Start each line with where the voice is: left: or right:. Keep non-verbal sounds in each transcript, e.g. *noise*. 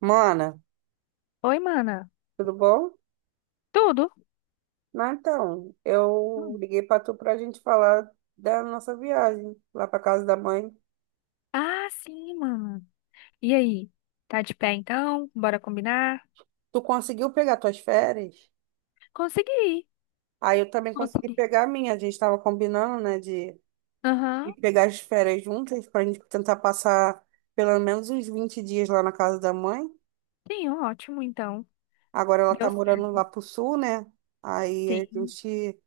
right: Mana,
left: Oi, mana.
right: tudo bom?
left: Tudo?
right: Não, então, eu
left: Hum.
right: liguei pra tu pra gente falar da nossa viagem lá pra casa da mãe.
left: Ah, sim, mana. E aí? Tá de pé então? Bora combinar?
right: Tu conseguiu pegar tuas férias?
left: Consegui.
right: Aí eu também consegui
left: Consegui.
right: pegar a minha. A gente tava combinando, né, de ir
left: Aham.
right: pegar as férias juntas pra gente tentar passar pelo menos uns 20 dias lá na casa da mãe.
left: Sim, ótimo, então.
right: Agora ela
left: Deu
right: tá morando lá
left: certo.
right: pro sul, né? Aí a
left: Sim,
right: gente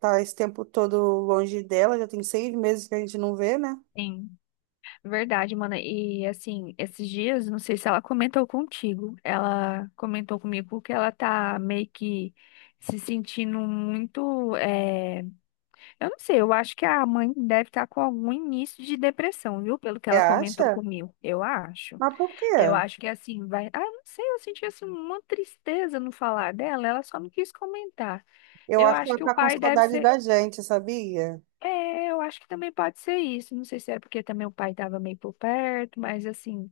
right: tá esse tempo todo longe dela, já tem seis meses que a gente não vê, né?
left: sim. Verdade, mana. E assim, esses dias, não sei se ela comentou contigo. Ela comentou comigo que ela tá meio que se sentindo muito. Eu não sei, eu acho que a mãe deve estar com algum início de depressão, viu? Pelo que
right: Você
left: ela comentou
right: acha?
left: comigo. Eu acho.
right: Mas por quê?
left: Eu acho que assim, vai. Ah, não sei, eu senti assim uma tristeza no falar dela, ela só não quis comentar.
right: Eu
left: Eu
right: acho que
left: acho
right: ela
left: que o
right: tá com
left: pai deve
right: saudade
left: ser.
right: da gente, sabia?
left: É, eu acho que também pode ser isso. Não sei se é porque também o pai estava meio por perto, mas assim,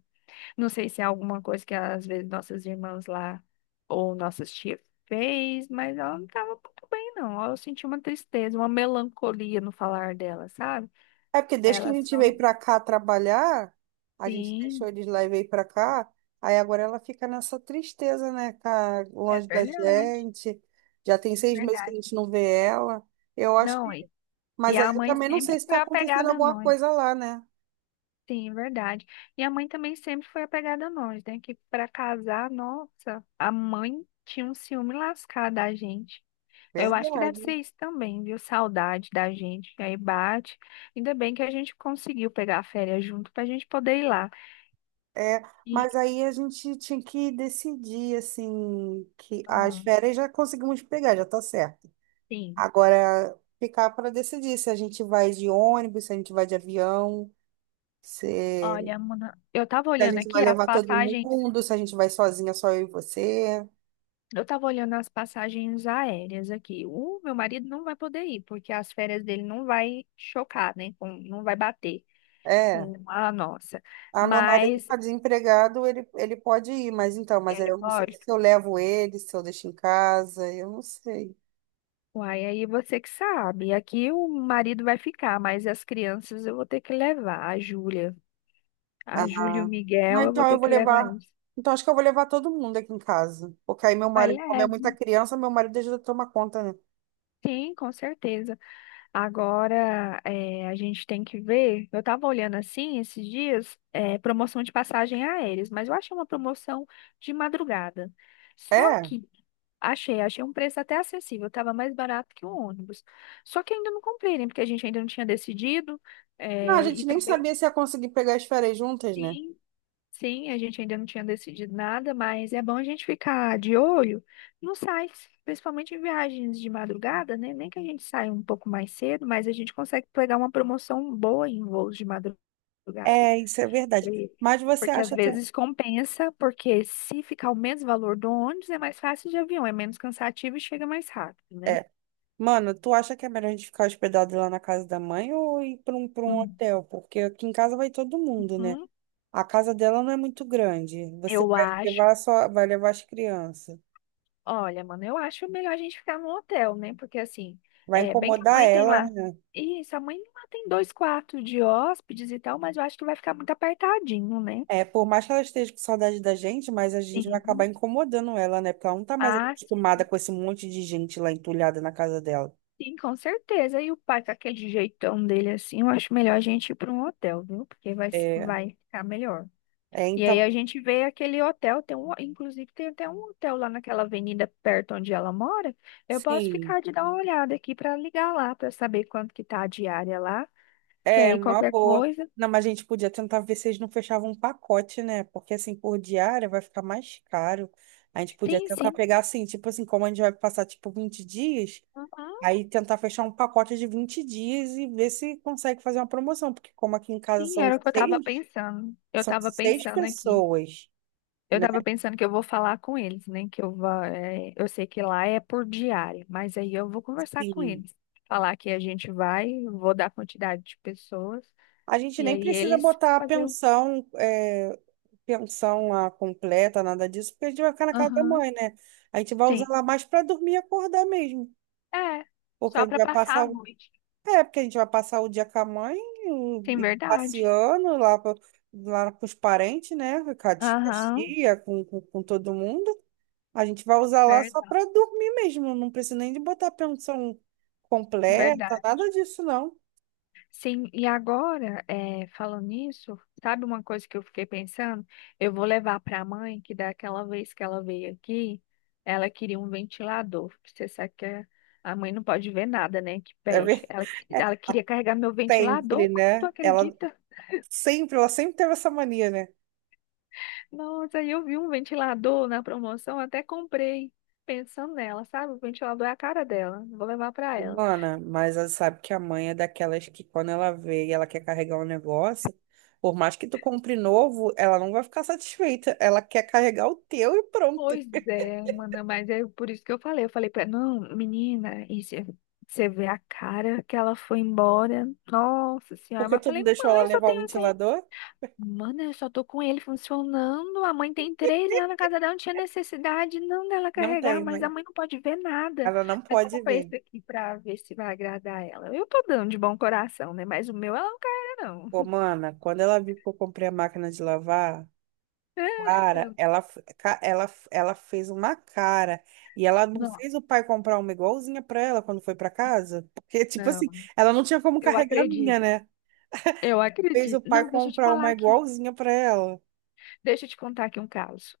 left: não sei se é alguma coisa que às vezes nossas irmãs lá ou nossas tias fez, mas ela não estava muito bem, não. Eu senti uma tristeza, uma melancolia no falar dela, sabe?
right: É porque desde que
left: Ela
right: a gente
left: só.
right: veio pra cá trabalhar, a gente deixou
left: Sim,
right: eles lá e veio pra cá, aí agora ela fica nessa tristeza, né? Tá
left: é
right: longe da
left: verdade,
right: gente. Já tem seis meses que a
left: verdade.
right: gente não vê ela. Eu acho
left: Não,
right: que.
left: e
right: Mas aí
left: a
right: eu
left: mãe
right: também não sei
left: sempre
right: se
left: foi
right: tá acontecendo
left: apegada a
right: alguma
left: nós.
right: coisa lá, né?
left: Sim, é verdade. E a mãe também sempre foi apegada a nós, né? Que para casar, nossa, a mãe tinha um ciúme lascado da gente. Eu acho que deve ser
right: Verdade.
left: isso também, viu? Saudade da gente. E aí bate. Ainda bem que a gente conseguiu pegar a férias junto pra gente poder ir lá.
right: É,
left: E,
right: mas aí a gente tinha que decidir, assim, que as
left: ah,
right: férias já conseguimos pegar, já tá certo.
left: sim.
right: Agora, ficar para decidir se a gente vai de ônibus, se a gente vai de avião, se,
left: Olha, Mona, eu tava
right: se a
left: olhando
right: gente vai
left: aqui as
right: levar todo
left: passagens.
right: mundo, se a gente vai sozinha, só eu e você.
left: Eu estava olhando as passagens aéreas aqui. O meu marido não vai poder ir, porque as férias dele não vai chocar, né? Não vai bater
right: É.
left: com a nossa.
right: Ah, meu marido
left: Mas
right: está desempregado, ele pode ir, mas então, mas aí
left: ele
right: eu não sei
left: pode.
right: se eu levo ele, se eu deixo em casa, eu não sei.
left: Uai, aí você que sabe. Aqui o marido vai ficar, mas as crianças eu vou ter que levar. A Júlia,
right: Ah,
left: a Júlia e o
right: não,
left: Miguel eu vou
right: então eu
left: ter
right: vou
left: que levar
right: levar.
left: eles.
right: Então acho que eu vou levar todo mundo aqui em casa. Porque aí meu
left: Mas
right: marido, como é
left: leva,
right: muita criança, meu marido ajuda a tomar conta, né?
left: sim, com certeza. Agora, a gente tem que ver. Eu estava olhando assim esses dias, promoção de passagem aéreas, mas eu achei uma promoção de madrugada. Só
right: É.
left: que achei um preço até acessível, estava mais barato que o ônibus. Só que ainda não comprei, né? Porque a gente ainda não tinha decidido.
right: Não, a
left: E
right: gente nem
left: também
right: sabia se ia conseguir pegar as férias juntas, né?
left: sim. Sim, a gente ainda não tinha decidido nada, mas é bom a gente ficar de olho nos sites, principalmente em viagens de madrugada, né? Nem que a gente saia um pouco mais cedo, mas a gente consegue pegar uma promoção boa em voos de madrugada. porque
right: É, isso é verdade. Mas você
left: Porque às
right: acha.
left: vezes compensa, porque se ficar o mesmo valor do ônibus, é mais fácil de avião, é menos cansativo e chega mais rápido, né?
right: É. Mano, tu acha que é melhor a gente ficar hospedado lá na casa da mãe ou ir para um hotel? Porque aqui em casa vai todo mundo, né?
left: Uhum.
right: A casa dela não é muito grande. Você
left: Eu
right: vai
left: acho.
right: levar só, vai levar as crianças.
left: Olha, mano, eu acho melhor a gente ficar no hotel, né? Porque assim,
right: Vai
left: é bem que a
right: incomodar
left: mãe tem
right: ela,
left: lá.
right: né?
left: Isso, a mãe lá tem dois quartos de hóspedes e tal, mas eu acho que vai ficar muito apertadinho, né?
right: É, por mais que ela esteja com saudade da gente, mas a gente vai acabar
left: Sim.
right: incomodando ela, né? Porque ela não tá mais
left: Ah,
right: acostumada com esse monte de gente lá entulhada na casa dela.
left: sim, com certeza. E o pai com aquele jeitão dele assim, eu acho melhor a gente ir para um hotel, viu? Porque vai,
right: É,
left: vai ficar melhor.
right: é
left: E aí
right: então,
left: a gente vê aquele hotel, tem um, inclusive tem até um hotel lá naquela avenida perto onde ela mora. Eu posso
right: sim.
left: ficar de dar uma olhada aqui para ligar lá para saber quanto que tá a diária lá. Que
right: É,
left: aí
right: uma
left: qualquer
right: boa.
left: coisa.
right: Não, mas a gente podia tentar ver se eles não fechavam um pacote, né? Porque assim, por diária vai ficar mais caro. A gente podia
left: Sim,
right: tentar
left: sim.
right: pegar assim, tipo assim, como a gente vai passar tipo 20 dias,
left: Uhum,
right: aí tentar fechar um pacote de 20 dias e ver se consegue fazer uma promoção. Porque como aqui em casa
left: sim, era o que eu tava pensando. Eu
right: são
left: tava
right: seis
left: pensando aqui.
right: pessoas,
left: Eu
right: né?
left: tava pensando que eu vou falar com eles, né? Que eu vou, eu sei que lá é por diária, mas aí eu vou conversar com
right: Assim,
left: eles. Falar que a gente vai, vou dar quantidade de pessoas,
right: a gente
left: e
right: nem
left: aí
right: precisa
left: eles
right: botar a
left: fazer o.
right: pensão, pensão lá completa, nada disso, porque a gente vai ficar na casa da
left: Aham,
right: mãe, né? A gente vai usar
left: sim.
right: ela mais para dormir e acordar mesmo.
left: É,
right: Porque a
left: só
right: gente
left: pra
right: vai
left: passar
right: passar.
left: a noite.
right: É, porque a gente vai passar o dia com a mãe,
left: Sim,
right: e
left: verdade.
right: passeando lá, lá com os parentes, né? Com a tia,
left: Aham.
right: tia, com todo mundo. A gente vai usar lá só
left: Verdade,
right: para dormir mesmo. Não precisa nem de botar pensão completa,
left: verdade.
right: nada disso, não.
left: Sim, e agora, falando nisso, sabe uma coisa que eu fiquei pensando? Eu vou levar para a mãe que daquela vez que ela veio aqui, ela queria um ventilador. Porque Você sabe que a mãe não pode ver nada, né? Que
right: É
left: pede.
right: ver-
left: Ela,
right: *laughs* é
left: ela queria carregar meu
right: sempre,
left: ventilador, mano, tu
right: né?
left: acredita?
right: Sempre, ela sempre teve essa mania, né?
left: Nossa, aí eu vi um ventilador na promoção, até comprei, pensando nela, sabe? O ventilador é a cara dela. Vou levar para ela.
right: Humana, mas ela sabe que a mãe é daquelas que quando ela vê e ela quer carregar um negócio, por mais que tu compre novo, ela não vai ficar satisfeita. Ela quer carregar o teu e pronto.
left: Pois é, mana, mas é por isso que eu falei. Eu falei pra ela, não, menina, você vê a cara que ela foi embora. Nossa senhora,
right: Porque
left: mas eu
right: tu não
left: falei,
right: deixou
left: mãe,
right: ela
left: eu só
right: levar o
left: tenho assim.
right: ventilador?
left: Mana, eu só tô com ele funcionando. A mãe tem três lá na casa dela, não tinha necessidade não dela
right: Não
left: carregar,
right: tem,
left: mas a
right: mãe.
left: mãe não pode ver nada.
right: Ela não
left: Aí eu
right: pode
left: comprei
right: ver.
left: esse aqui pra ver se vai agradar ela. Eu tô dando de bom coração, né? Mas o meu ela não carrega,
right: Pô,
left: não.
right: mana, quando ela viu que eu comprei a máquina de lavar, cara,
left: *laughs*
right: ela fez uma cara. E ela não
left: Não,
right: fez o pai comprar uma igualzinha pra ela quando foi pra casa. *laughs* Porque, tipo
left: não,
right: assim, ela não tinha como
left: eu
right: carregar a minha,
left: acredito.
right: né?
left: Eu
right: Fez o
left: acredito.
right: pai
left: Não, deixa eu te
right: comprar
left: falar
right: uma
left: aqui.
right: igualzinha pra ela.
left: Deixa eu te contar aqui um caso.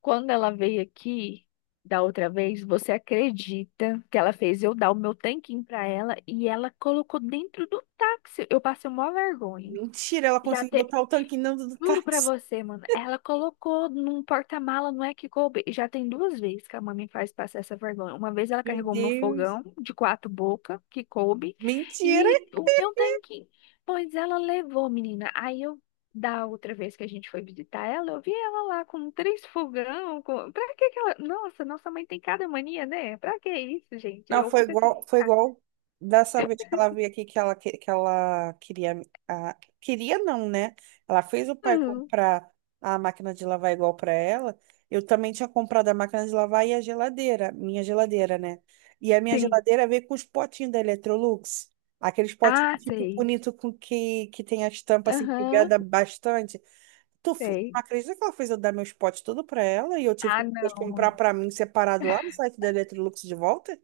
left: Quando ela veio aqui da outra vez, você acredita que ela fez eu dar o meu tanquinho pra ela e ela colocou dentro do táxi? Eu passei uma vergonha.
right: Mentira, ela
left: Já
right: conseguiu
left: teve.
right: botar o tanquinho dentro do
left: Juro pra
right: táxi.
left: você, mano. Ela colocou num porta-mala, não é que coube. E já tem duas vezes que a mãe me faz passar essa vergonha. Uma vez ela
right: Meu
left: carregou meu
right: Deus.
left: fogão de quatro bocas, que coube,
right: Mentira!
left: e o meu tanquinho. Pois ela levou, menina. Aí eu, da outra vez que a gente foi visitar ela, eu vi ela lá com três fogão. Com... Pra que que ela. Nossa, nossa mãe tem cada mania, né? Pra que isso, gente?
right: Não,
left: Eu fico assim.
right: foi
left: Ah,
right: igual dessa vez que ela veio aqui que que ela queria. A, Queria não, né? Ela fez o pai
left: hum,
right: comprar a máquina de lavar igual para ela. Eu também tinha comprado a máquina de lavar e a geladeira, minha geladeira, né? E a minha
left: sim.
right: geladeira veio com os potinhos da Electrolux, aqueles potinhos
left: Ah,
right: tipo
left: sei.
right: bonito que tem a estampa assim que
left: Aham,
right: veda bastante. Tu
left: sei.
right: acredita que ela fez eu dar meus potes tudo para ela e eu tive que
left: Ah,
right: depois
left: não,
right: comprar
left: mano.
right: para mim separado lá no site da Electrolux de volta?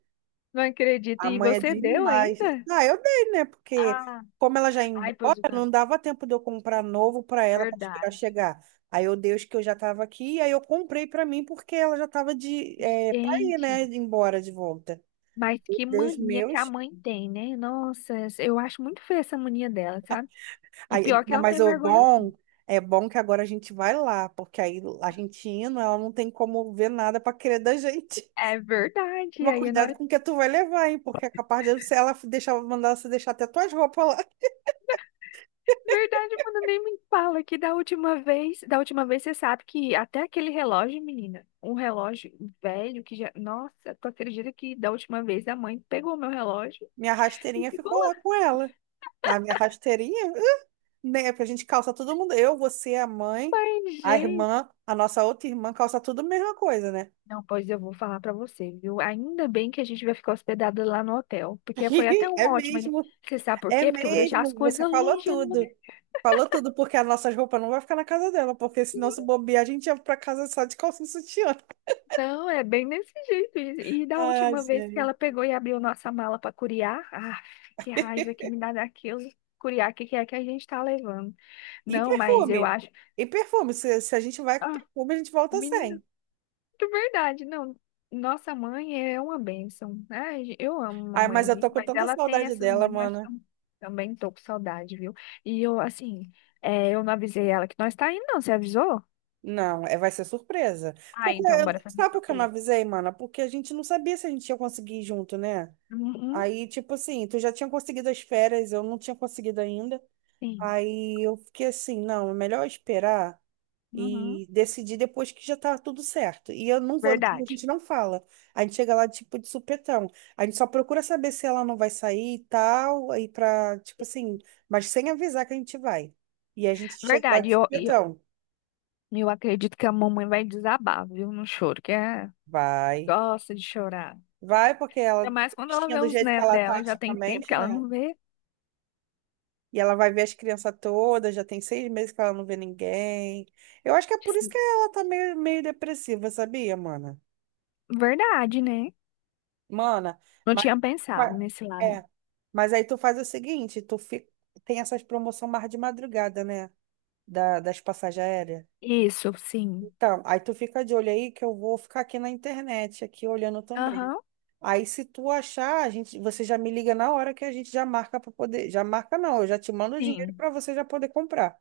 left: Não acredito.
right: A
left: E
right: mãe é
left: você deu
right: demais.
left: ainda?
right: Ah, eu dei, né? Porque
left: Ah,
right: como ela já ia
left: ai,
right: embora,
left: pois é,
right: não dava tempo de eu comprar novo para ela para esperar
left: verdade.
right: chegar. Aí eu dei os que eu já estava aqui, aí eu comprei para mim porque ela já estava de para ir,
left: Gente,
right: né? Embora de volta.
left: mas que
right: Deus
left: mania que a
right: meus.
left: mãe tem, né? Nossa, eu acho muito feia essa mania dela, sabe? E
right: Aí,
left: pior que ela não
right: mas
left: tem
right: o
left: vergonha.
right: bom é bom que agora a gente vai lá, porque aí a gente indo, ela não tem como ver nada para querer da gente. *laughs*
left: É verdade.
right: Mas
left: Aí
right: cuidado
left: nós.
right: com o que tu vai levar, hein? Porque é capaz de se ela deixar, mandar você deixar até tuas roupas lá.
left: Verdade, mano, nem me fala que da última vez você sabe que até aquele relógio, menina, um relógio velho que já, nossa, tu acredita que da última vez a mãe pegou meu relógio
right: Minha
left: e
right: rasteirinha
left: ficou
right: ficou lá
left: lá.
right: com ela. A minha rasteirinha, né? Porque a gente calça todo mundo. Eu, você, a mãe,
left: Pai.
right: a irmã, a nossa outra irmã calça tudo a mesma coisa, né?
left: Não, pois eu vou falar pra você, viu? Ainda bem que a gente vai ficar hospedado lá no hotel, porque foi até
right: *laughs*
left: um
right: É
left: ótimo.
right: mesmo,
left: Você sabe por
right: é
left: quê? Porque eu vou deixar as
right: mesmo. Você
left: coisas
right: falou
left: longe. Não,
right: tudo. Falou tudo, porque as nossas roupas não vai ficar na casa dela, porque senão se bobear, a gente ia pra casa só de calcinha e sutiã.
left: não, é bem desse jeito. E da
right: Ai,
left: última vez que
right: gente.
left: ela pegou e abriu nossa mala pra curiar, ah, que raiva que me dá daquilo. Curiar, o que que é que a gente tá levando?
right: E
left: Não, mas eu
right: perfume?
left: acho.
right: E perfume? Se a gente vai com
left: Ah,
right: perfume, a gente volta
left: menina.
right: sem.
left: É verdade, não. Nossa mãe é uma bênção. Ai, eu amo a
right: Ai, mas eu tô
left: mamãezinha,
right: com
left: mas
right: tanta
left: ela tem
right: saudade
left: essas
right: dela,
left: manias.
right: mano.
left: Também tô com saudade, viu? E eu, assim, eu não avisei ela que nós tá indo, não. Você avisou?
right: Não, é, vai ser surpresa.
left: Ah,
right: Porque,
left: então bora fazer uma
right: sabe por que eu não
left: surpresa.
right: avisei, mana? Porque a gente não sabia se a gente ia conseguir ir junto, né?
left: Uhum,
right: Aí, tipo assim, tu já tinha conseguido as férias, eu não tinha conseguido ainda.
left: sim.
right: Aí eu fiquei assim, não, é melhor esperar
left: Uhum,
right: e decidir depois que já tá tudo certo. E eu não vou, a
left: verdade.
right: gente não fala. A gente chega lá, tipo, de supetão. A gente só procura saber se ela não vai sair e tal, aí pra, tipo assim, mas sem avisar que a gente vai. E a gente chega lá
left: Verdade. E
right: de
left: Eu, eu,
right: supetão.
left: eu acredito que a mamãe vai desabar, viu, no choro, que é,
right: Vai.
left: gosta de chorar.
right: Vai, porque
left: Ainda
right: ela,
left: mais quando ela
right: tristinha
left: vê
right: do
left: os
right: jeito que
left: netos
right: ela tá
left: dela, já tem tempo que
right: ultimamente,
left: ela
right: né?
left: não vê.
right: E ela vai ver as crianças todas, já tem 6 meses que ela não vê ninguém. Eu acho que é por isso que ela tá meio, meio depressiva, sabia, mana?
left: Verdade, né?
right: Mana,
left: Não
right: mas,
left: tinha pensado
right: fa-
left: nesse lado.
right: é, mas aí tu faz o seguinte, tu fica, tem essas promoções mais de madrugada, né? Das passagens aéreas.
left: Isso, sim.
right: Tá, aí tu fica de olho aí que eu vou ficar aqui na internet, aqui olhando também.
left: Aham,
right: Aí se tu achar, a gente, você já me liga na hora que a gente já marca para poder, já marca não, eu já te mando o dinheiro
left: sim.
right: para você já poder comprar.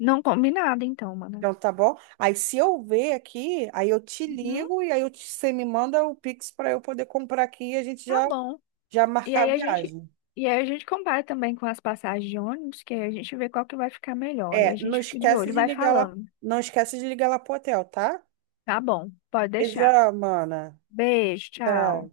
left: Não, combinado, então, mano.
right: Então tá bom? Aí se eu ver aqui, aí eu te
left: Uhum,
right: ligo e aí você me manda o Pix para eu poder comprar aqui e a gente
left: tá
right: já
left: bom.
right: já
left: E
right: marcar
left: aí
right: a
left: a gente,
right: viagem.
left: e aí a gente compara também com as passagens de ônibus, que aí a gente vê qual que vai ficar melhor. E
right: É,
left: a
right: não
left: gente fica de
right: esquece
left: olho, e
right: de
left: vai
right: ligar lá,
left: falando.
right: não esquece de ligar lá pro hotel, tá?
left: Tá bom, pode deixar.
right: Beijo, mana.
left: Beijo, tchau.
right: Tá.